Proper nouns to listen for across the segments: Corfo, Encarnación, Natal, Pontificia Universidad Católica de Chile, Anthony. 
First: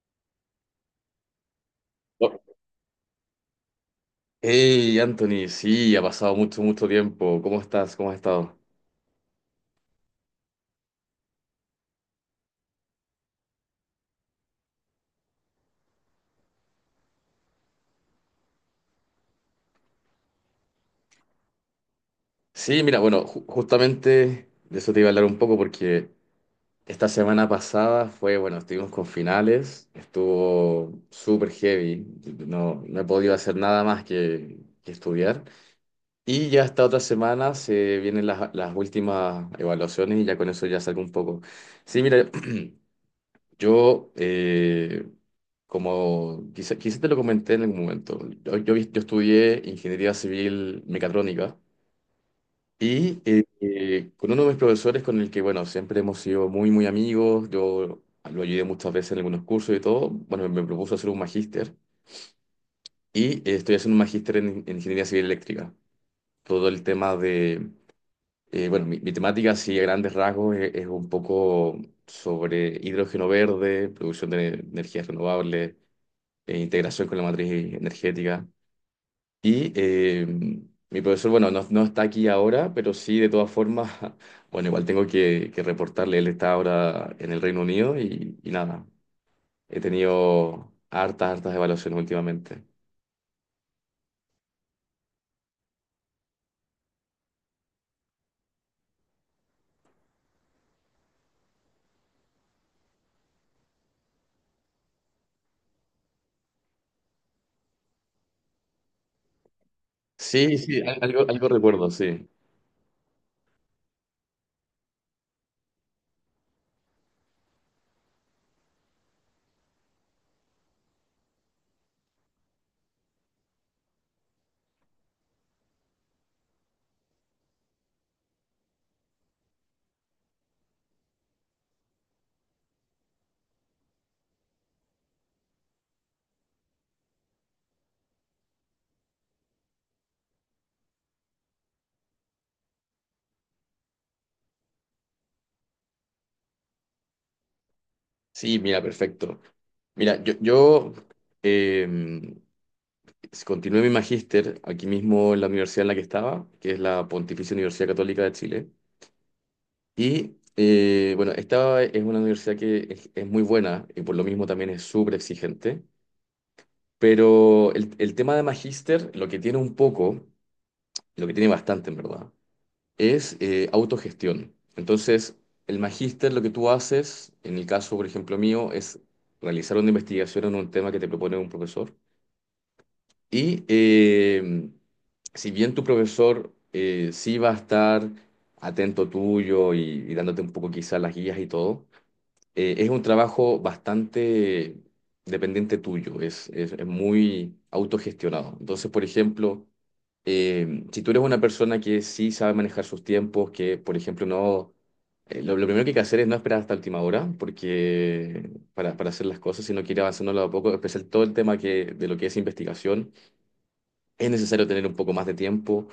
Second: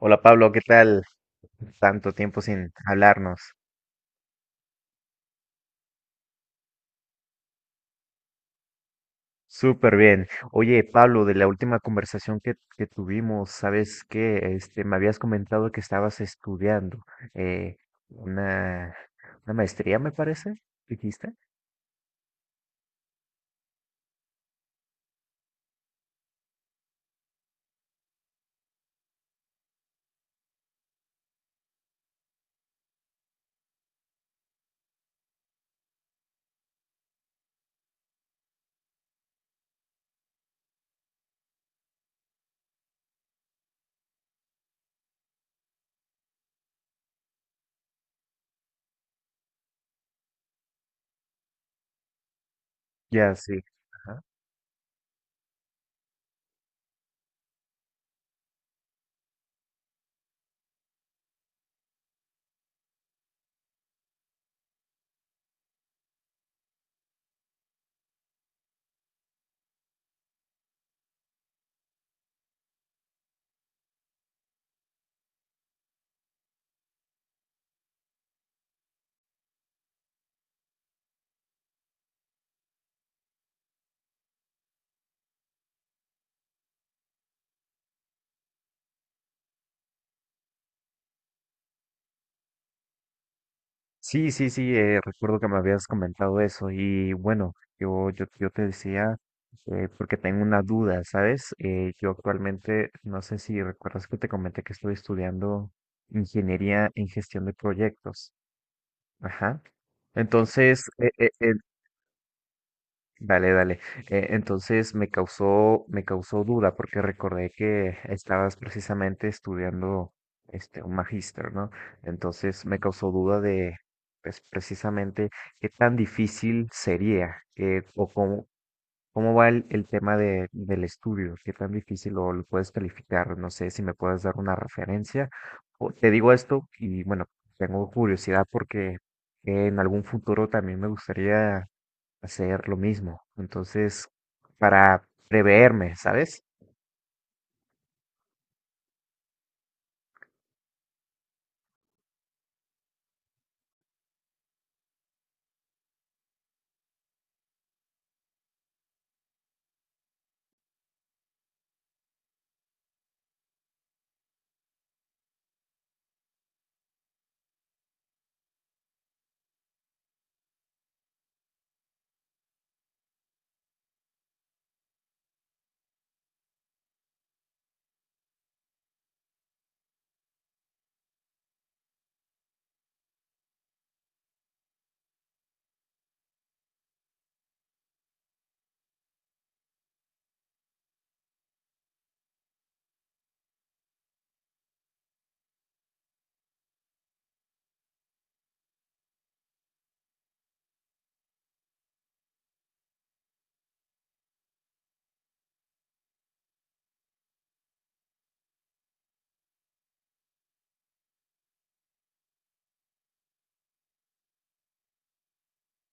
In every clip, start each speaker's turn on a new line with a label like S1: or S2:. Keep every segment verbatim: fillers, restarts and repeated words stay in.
S1: Hola Pablo, ¿qué tal? Tanto
S2: Oh,
S1: tiempo sin hablarnos.
S2: hey, Anthony, sí, ha pasado mucho, mucho tiempo. ¿Cómo estás? ¿Cómo has estado?
S1: Súper bien. Oye, Pablo, de la última conversación que, que tuvimos, ¿sabes qué? Este, me habías comentado que estabas estudiando eh, una, una maestría, me parece, dijiste.
S2: Sí, mira, bueno, ju- justamente de eso te iba a hablar un poco porque esta semana pasada fue, bueno, estuvimos con finales, estuvo súper heavy, no, no he podido hacer nada más que, que estudiar. Y ya esta otra semana se vienen las, las últimas evaluaciones y ya con eso ya salgo un poco. Sí, mira, yo, eh, como quizá, quizá te lo comenté en algún momento, yo, yo, yo estudié ingeniería civil mecatrónica y
S1: Ya,
S2: eh,
S1: sí.
S2: eh, con uno de mis profesores con el que, bueno, siempre hemos sido muy, muy amigos, yo lo ayudé muchas veces en algunos cursos y todo, bueno, me propuso hacer un magíster y eh, estoy haciendo un magíster en, en ingeniería civil eléctrica. Todo el tema de, eh, bueno, mi, mi temática, así a grandes rasgos, es, es un poco sobre hidrógeno verde, producción de energías renovables eh, integración con la matriz energética. Y eh, mi profesor, bueno, no, no está aquí ahora, pero sí, de todas formas, bueno, igual tengo que, que reportarle, él está ahora en el Reino Unido y, y nada, he tenido hartas, hartas evaluaciones últimamente.
S1: Sí, sí, sí, eh, recuerdo que me habías comentado eso y bueno, yo, yo, yo te decía, eh, porque tengo una duda, ¿sabes? Eh, yo actualmente, no sé si recuerdas que te comenté que estoy estudiando ingeniería en gestión de proyectos. Ajá.
S2: Sí, sí,
S1: Entonces,
S2: al-
S1: eh,
S2: algo,
S1: eh,
S2: algo
S1: eh,
S2: recuerdo, sí.
S1: dale, dale. Eh, entonces me causó, me causó duda porque recordé que estabas precisamente estudiando este un magíster, ¿no? Entonces me causó duda de pues, precisamente qué tan difícil sería eh, o cómo, cómo va el, el tema de, del estudio, qué tan difícil o lo puedes calificar. No sé si me puedes dar una referencia. O- te digo esto y bueno, tengo curiosidad porque en algún futuro también me gustaría hacer lo mismo. Entonces, para preverme, ¿sabes?
S2: Sí, mira, perfecto. Mira, yo, yo em, continué mi magíster aquí mismo en la universidad en la que estaba, que es la Pontificia Universidad Católica de Chile. Y eh, bueno, esta es una universidad que es, es muy buena y por lo mismo también es súper exigente, pero el, el tema de magíster, lo que tiene un poco, lo que tiene bastante en verdad, es eh, autogestión. Entonces, el magíster lo que tú haces, en el caso, por ejemplo, mío, es realizar una investigación en un tema que te propone un profesor y eh, si bien tu profesor eh, sí va a estar atento tuyo y, y dándote un poco quizás las guías y todo, eh, es un trabajo bastante dependiente tuyo, es, es, es muy autogestionado. Entonces, por ejemplo, eh, si tú eres una persona que sí sabe manejar sus tiempos, que, por ejemplo, no... eh, lo, lo primero que hay que hacer es no esperar hasta última hora, porque para, para hacer las cosas, sino que ir avanzando a poco, especial todo el tema que, de lo que es investigación es necesario tener un poco más de tiempo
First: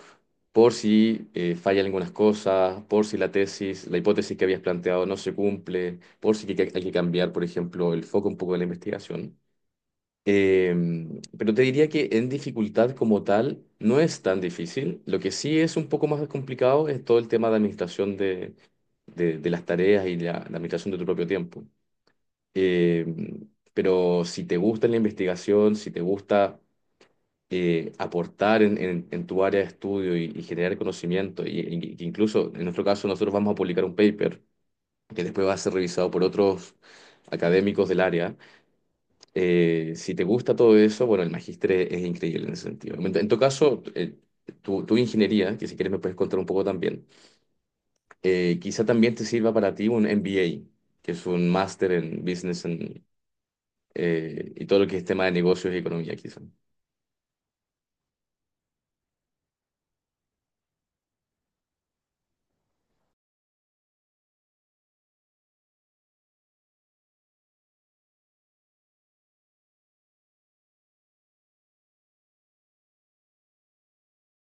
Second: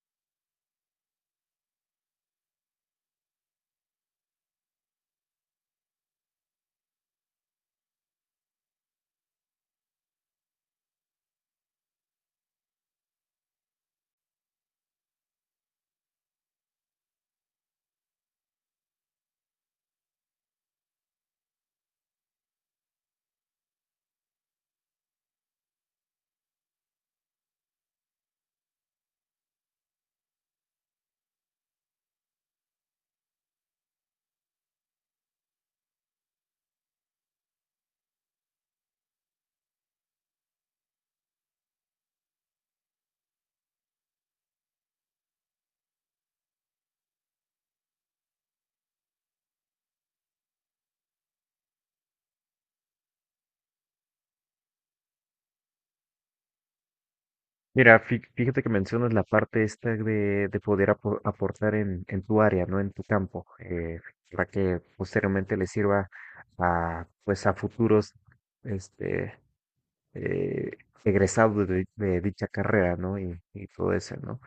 S2: por si eh, fallan algunas cosas, por si la tesis, la hipótesis que habías planteado no se cumple, por si hay que, hay que cambiar, por ejemplo, el foco un poco de la investigación. Em, pero te diría que en dificultad como tal no es tan difícil. Lo que sí es un poco más complicado es todo el tema de administración de, de, de las tareas y la, la administración de tu propio tiempo. Em, pero si te gusta la investigación, si te gusta eh, aportar en, en- en tu área de estudio y, y generar conocimiento. Y, y- y incluso en nuestro caso nosotros vamos a publicar un paper que después va a ser revisado por otros académicos del área. Eh, si te gusta todo eso, bueno, el magíster es, es increíble en ese sentido. En, en tu caso, eh, tu, tu ingeniería, que si quieres me puedes contar un poco también, eh, quizá también te sirva para ti un M B A, que es un máster en business and, eh, y todo lo que es tema de negocios y economía, quizá.
S1: Mira, fí- fíjate que mencionas la parte esta de, de poder apo- aportar en, en tu área, ¿no? En tu campo, eh, para que posteriormente le sirva a, pues, a futuros, este, eh, egresado de, de dicha carrera, ¿no? Y, y todo eso, ¿no?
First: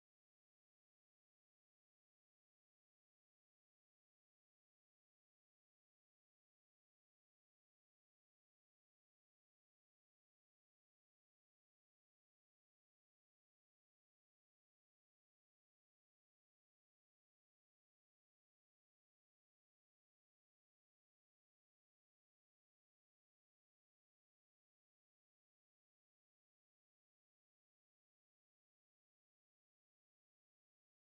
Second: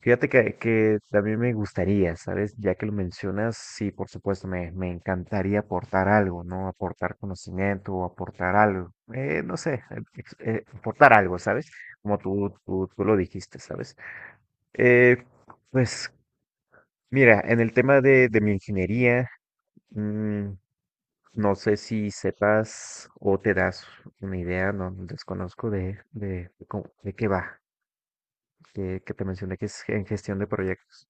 S1: Fíjate que, que también me gustaría, ¿sabes? Ya que lo mencionas, sí, por supuesto, me, me encantaría aportar algo, ¿no? Aportar conocimiento o aportar algo, eh, no sé, ex- eh, aportar algo, ¿sabes? Como tú, tú, tú lo dijiste, ¿sabes? Eh, pues mira, en el tema de, de mi ingeniería, mm, no sé si sepas o te das una idea, no desconozco de, de, de cómo- de qué va, que, que te mencioné que es en gestión de proyectos.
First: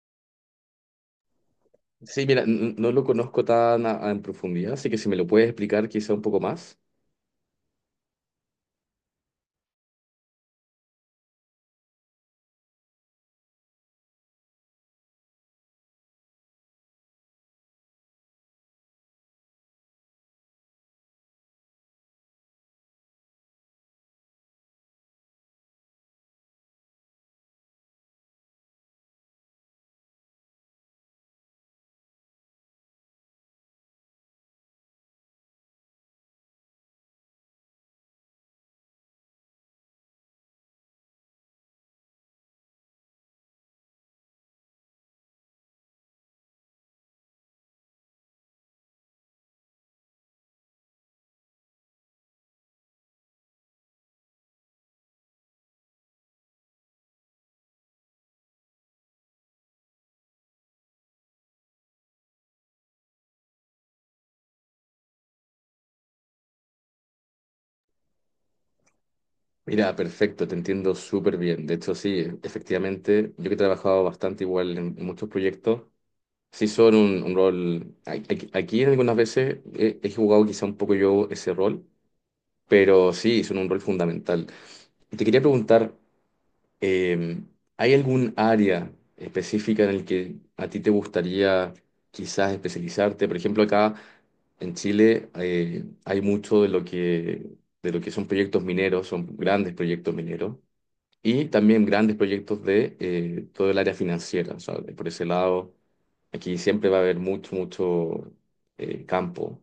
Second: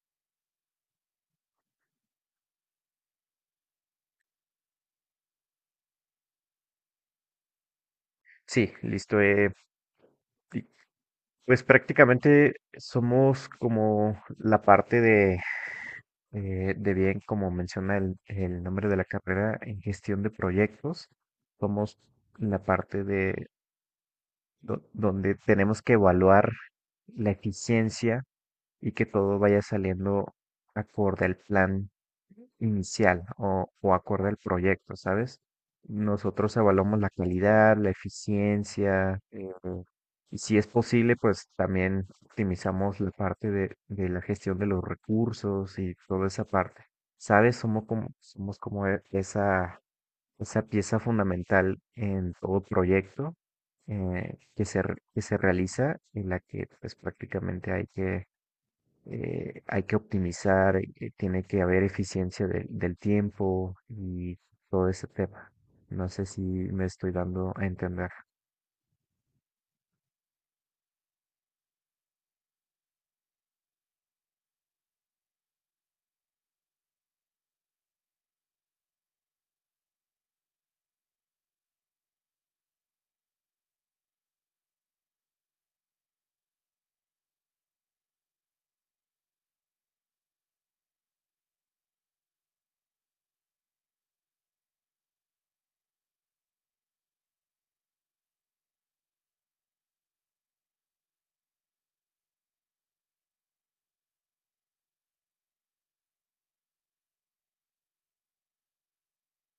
S2: Sí, mira, n- no lo conozco tan a- a en profundidad, así que si me lo puedes explicar quizá un poco más.
S1: Sí, listo. eh, y, pues prácticamente somos como la parte de, eh, de bien, como menciona el, el nombre de la carrera, en gestión de proyectos. Somos la parte de do- donde tenemos que evaluar la eficiencia y que todo vaya saliendo acorde al plan inicial o, o acorde al proyecto, ¿sabes? Nosotros evaluamos la calidad, la eficiencia, eh, y si es posible, pues también optimizamos la parte de, de la gestión de los recursos y toda esa parte. ¿Sabes? Somos como, somos como e- esa, esa pieza fundamental en todo proyecto eh, que se, re- que se realiza, en la que pues prácticamente hay que eh, hay que optimizar, eh, tiene que haber eficiencia del del tiempo y todo ese tema. No sé si me estoy dando a entender.
S2: Mira, perfecto, te entiendo súper bien. De hecho, sí, e- efectivamente, yo que he trabajado bastante igual en, en muchos proyectos, sí son un, un rol, a- aquí aquí algunas veces he, he jugado quizá un poco yo ese rol, pero sí, son un rol fundamental. Y te quería preguntar, Eh, ¿hay algún área específica en el que a ti te gustaría quizás especializarte? Por ejemplo, acá en Chile eh, hay mucho de lo que, de lo que son proyectos mineros, son grandes proyectos mineros, y también grandes proyectos de eh, todo el área financiera. O sea, por ese lado, aquí siempre va a haber mucho, mucho eh, campo.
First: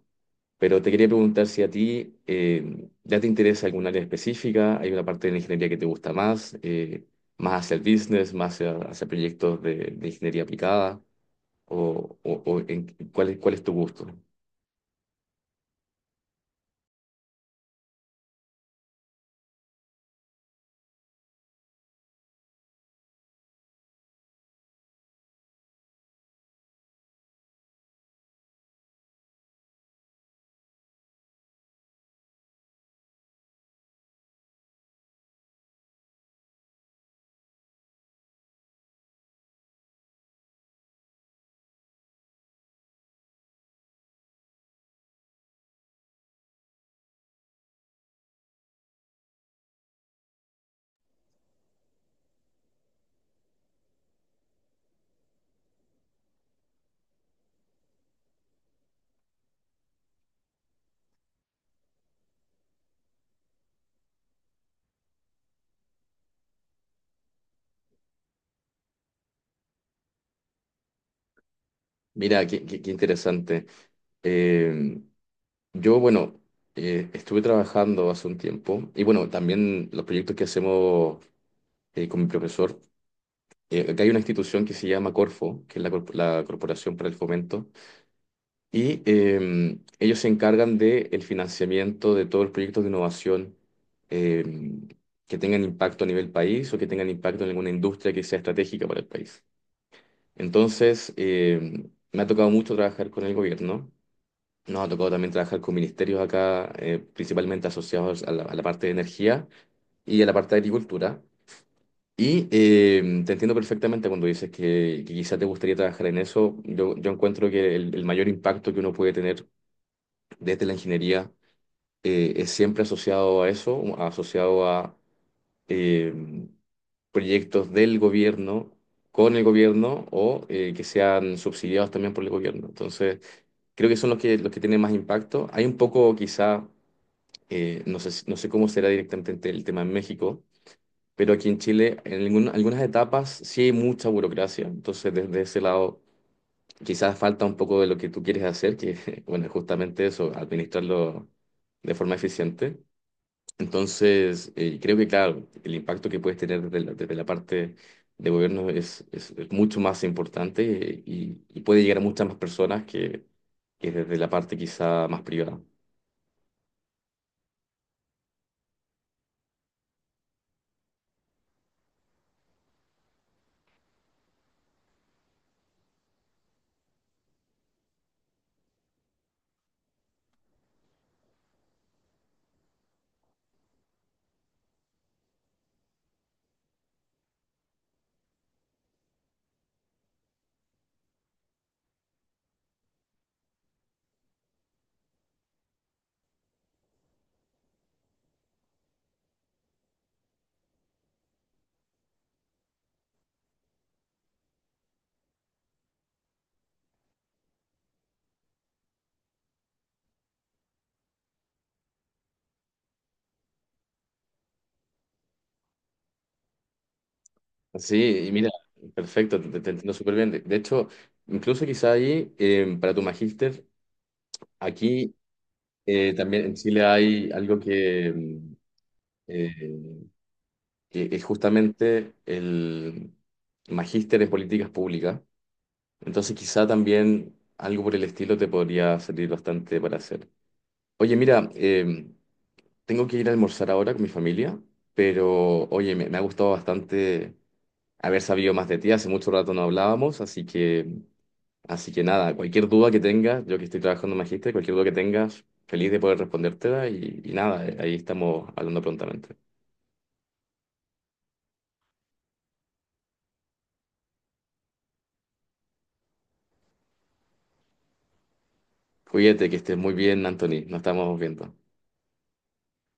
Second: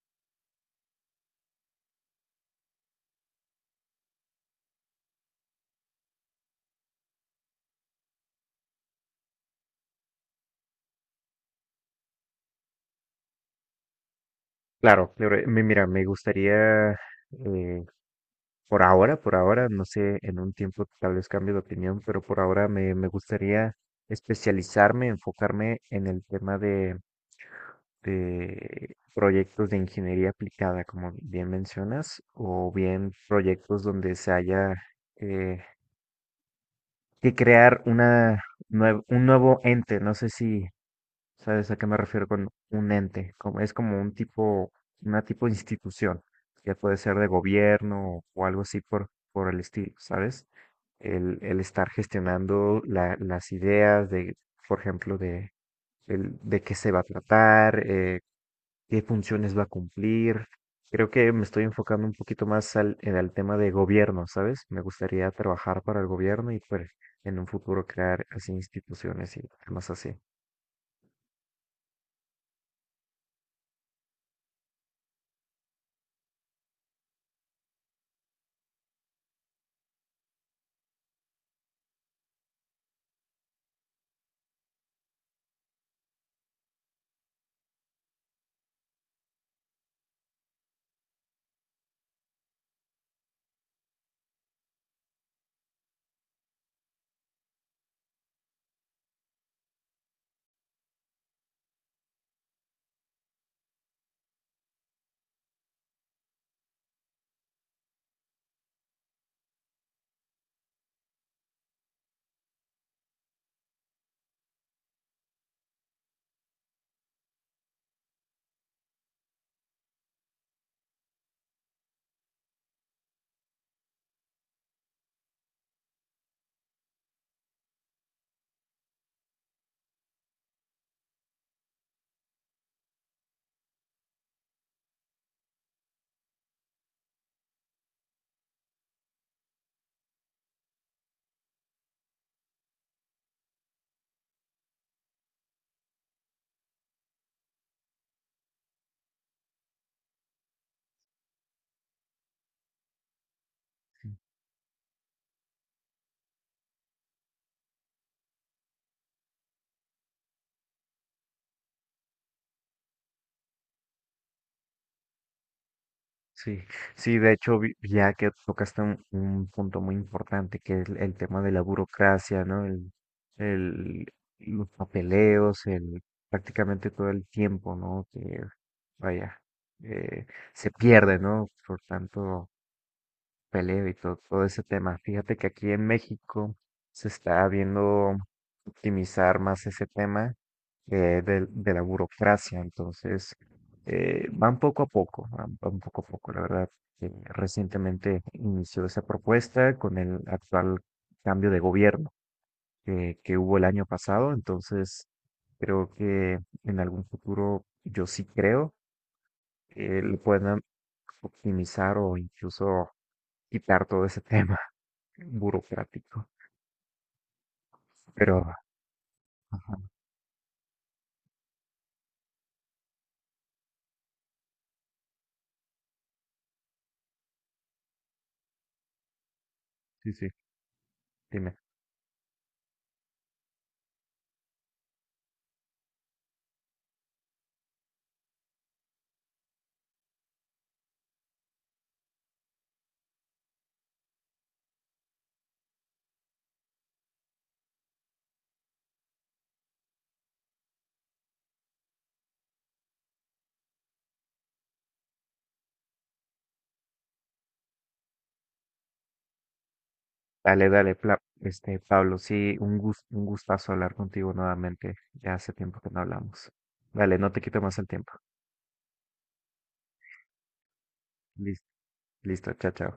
S2: Pero te quería preguntar si a ti eh, ya te interesa algún área específica, hay una parte de la ingeniería que te gusta más, eh, más hacia el business, más hacia, hacia proyectos de, de ingeniería aplicada, o, o- o en- cuál es, cuál es tu gusto.
S1: Claro, pero eh, mi- mira, me gustaría, eh, por ahora, por ahora, no sé, en un tiempo tal vez cambie de opinión, pero por ahora me, me gustaría especializarme, enfocarme en el tema de, de proyectos de ingeniería aplicada, como bien mencionas, o bien proyectos donde se haya... eh, que crear una, nue- un nuevo ente. No sé si sabes a qué me refiero con un ente. Como, es como un tipo, una tipo de institución, que puede ser de gobierno o algo así por, por el estilo, ¿sabes? El, el estar gestionando la- las ideas de, por ejemplo, de, el- de qué se va a tratar, eh, qué funciones va a cumplir. Creo que me estoy enfocando un poquito más al, en el tema de gobierno, ¿sabes? Me gustaría trabajar para el gobierno y pues en un futuro crear así instituciones y temas así.
S2: Mira, qué, qué- qué interesante. Eh, yo, bueno, eh, estuve trabajando hace un tiempo y bueno, también los proyectos que hacemos eh, con mi profesor, eh, acá hay una institución que se llama Corfo, que es la, corp- la Corporación para el Fomento. Y eh, ellos se encargan del financiamiento de todos los proyectos de innovación eh, que tengan impacto a nivel país o que tengan impacto en alguna industria que sea estratégica para el país. Entonces, eh, me ha tocado mucho trabajar con el gobierno. Nos ha tocado también trabajar con ministerios acá, eh, principalmente asociados a la, a la parte de energía y a la parte de agricultura. Y eh, te entiendo perfectamente cuando dices que, que quizá te gustaría trabajar en eso. Yo, yo encuentro que el, el mayor impacto que uno puede tener desde la ingeniería eh, es siempre asociado a eso, asociado a eh, proyectos del gobierno, con el gobierno o eh, que sean subsidiados también por el gobierno. Entonces, creo que son los que, los que tienen más impacto. Hay un poco quizá, eh, no sé, si- no sé cómo será directamente el tema en México. Pero aquí en Chile, en algún- algunas etapas sí hay mucha burocracia, entonces desde ese lado quizás falta un poco de lo que tú quieres hacer, que bueno, es justamente eso, administrarlo de forma eficiente. Entonces, eh, creo que claro, el impacto que puedes tener desde la, desde la parte de gobierno es, es, es mucho más importante eh, y, y puede llegar a muchas más personas que, que desde la parte quizá más privada.
S1: Sí, sí, de hecho, vi- ya que tocaste un, un punto muy importante, que es el, el tema de la burocracia, ¿no? El, el, los papeleos, el, prácticamente todo el tiempo, ¿no? Que, vaya, eh, se pierde, ¿no? Por tanto peleo y todo, todo ese tema. Fíjate que aquí en México se está viendo optimizar más ese tema eh, del- de, la burocracia. Entonces, eh, van poco a poco, van, van poco a poco. La verdad, eh, recientemente inició esa propuesta con el actual cambio de gobierno que, que hubo el año pasado. Entonces, creo que en algún futuro, yo sí creo, que lo puedan optimizar o incluso quitar todo ese tema burocrático.
S2: Sí, y
S1: Pero,
S2: mira, perfecto, te, te
S1: ajá,
S2: entiendo súper bien. De, de hecho, incluso quizá ahí, eh, para tu magíster, aquí eh, también en Chile hay algo que, mm, eh,
S1: sí, sí,
S2: que es
S1: dime.
S2: justamente el magíster en políticas públicas. Entonces quizá también algo por el estilo te podría servir bastante para hacer. Oye, mira, eh, tengo que ir a almorzar ahora con mi familia, pero oye, me, me ha gustado bastante haber sabido más de ti. Hace mucho rato no hablábamos, así que, así que nada, cualquier duda que tengas, yo que estoy trabajando en magíster, cualquier duda que tengas, feliz de poder respondértela y, y nada, eh, ahí estamos hablando prontamente.
S1: Dale, dale, Pla- este, Pablo, sí, un gus- un gustazo hablar contigo nuevamente. Ya hace tiempo que no hablamos. Dale, no te quito más el tiempo.
S2: Cuídate, que estés muy bien, Anthony. Nos estamos viendo.
S1: Listo, listo, chao, chao.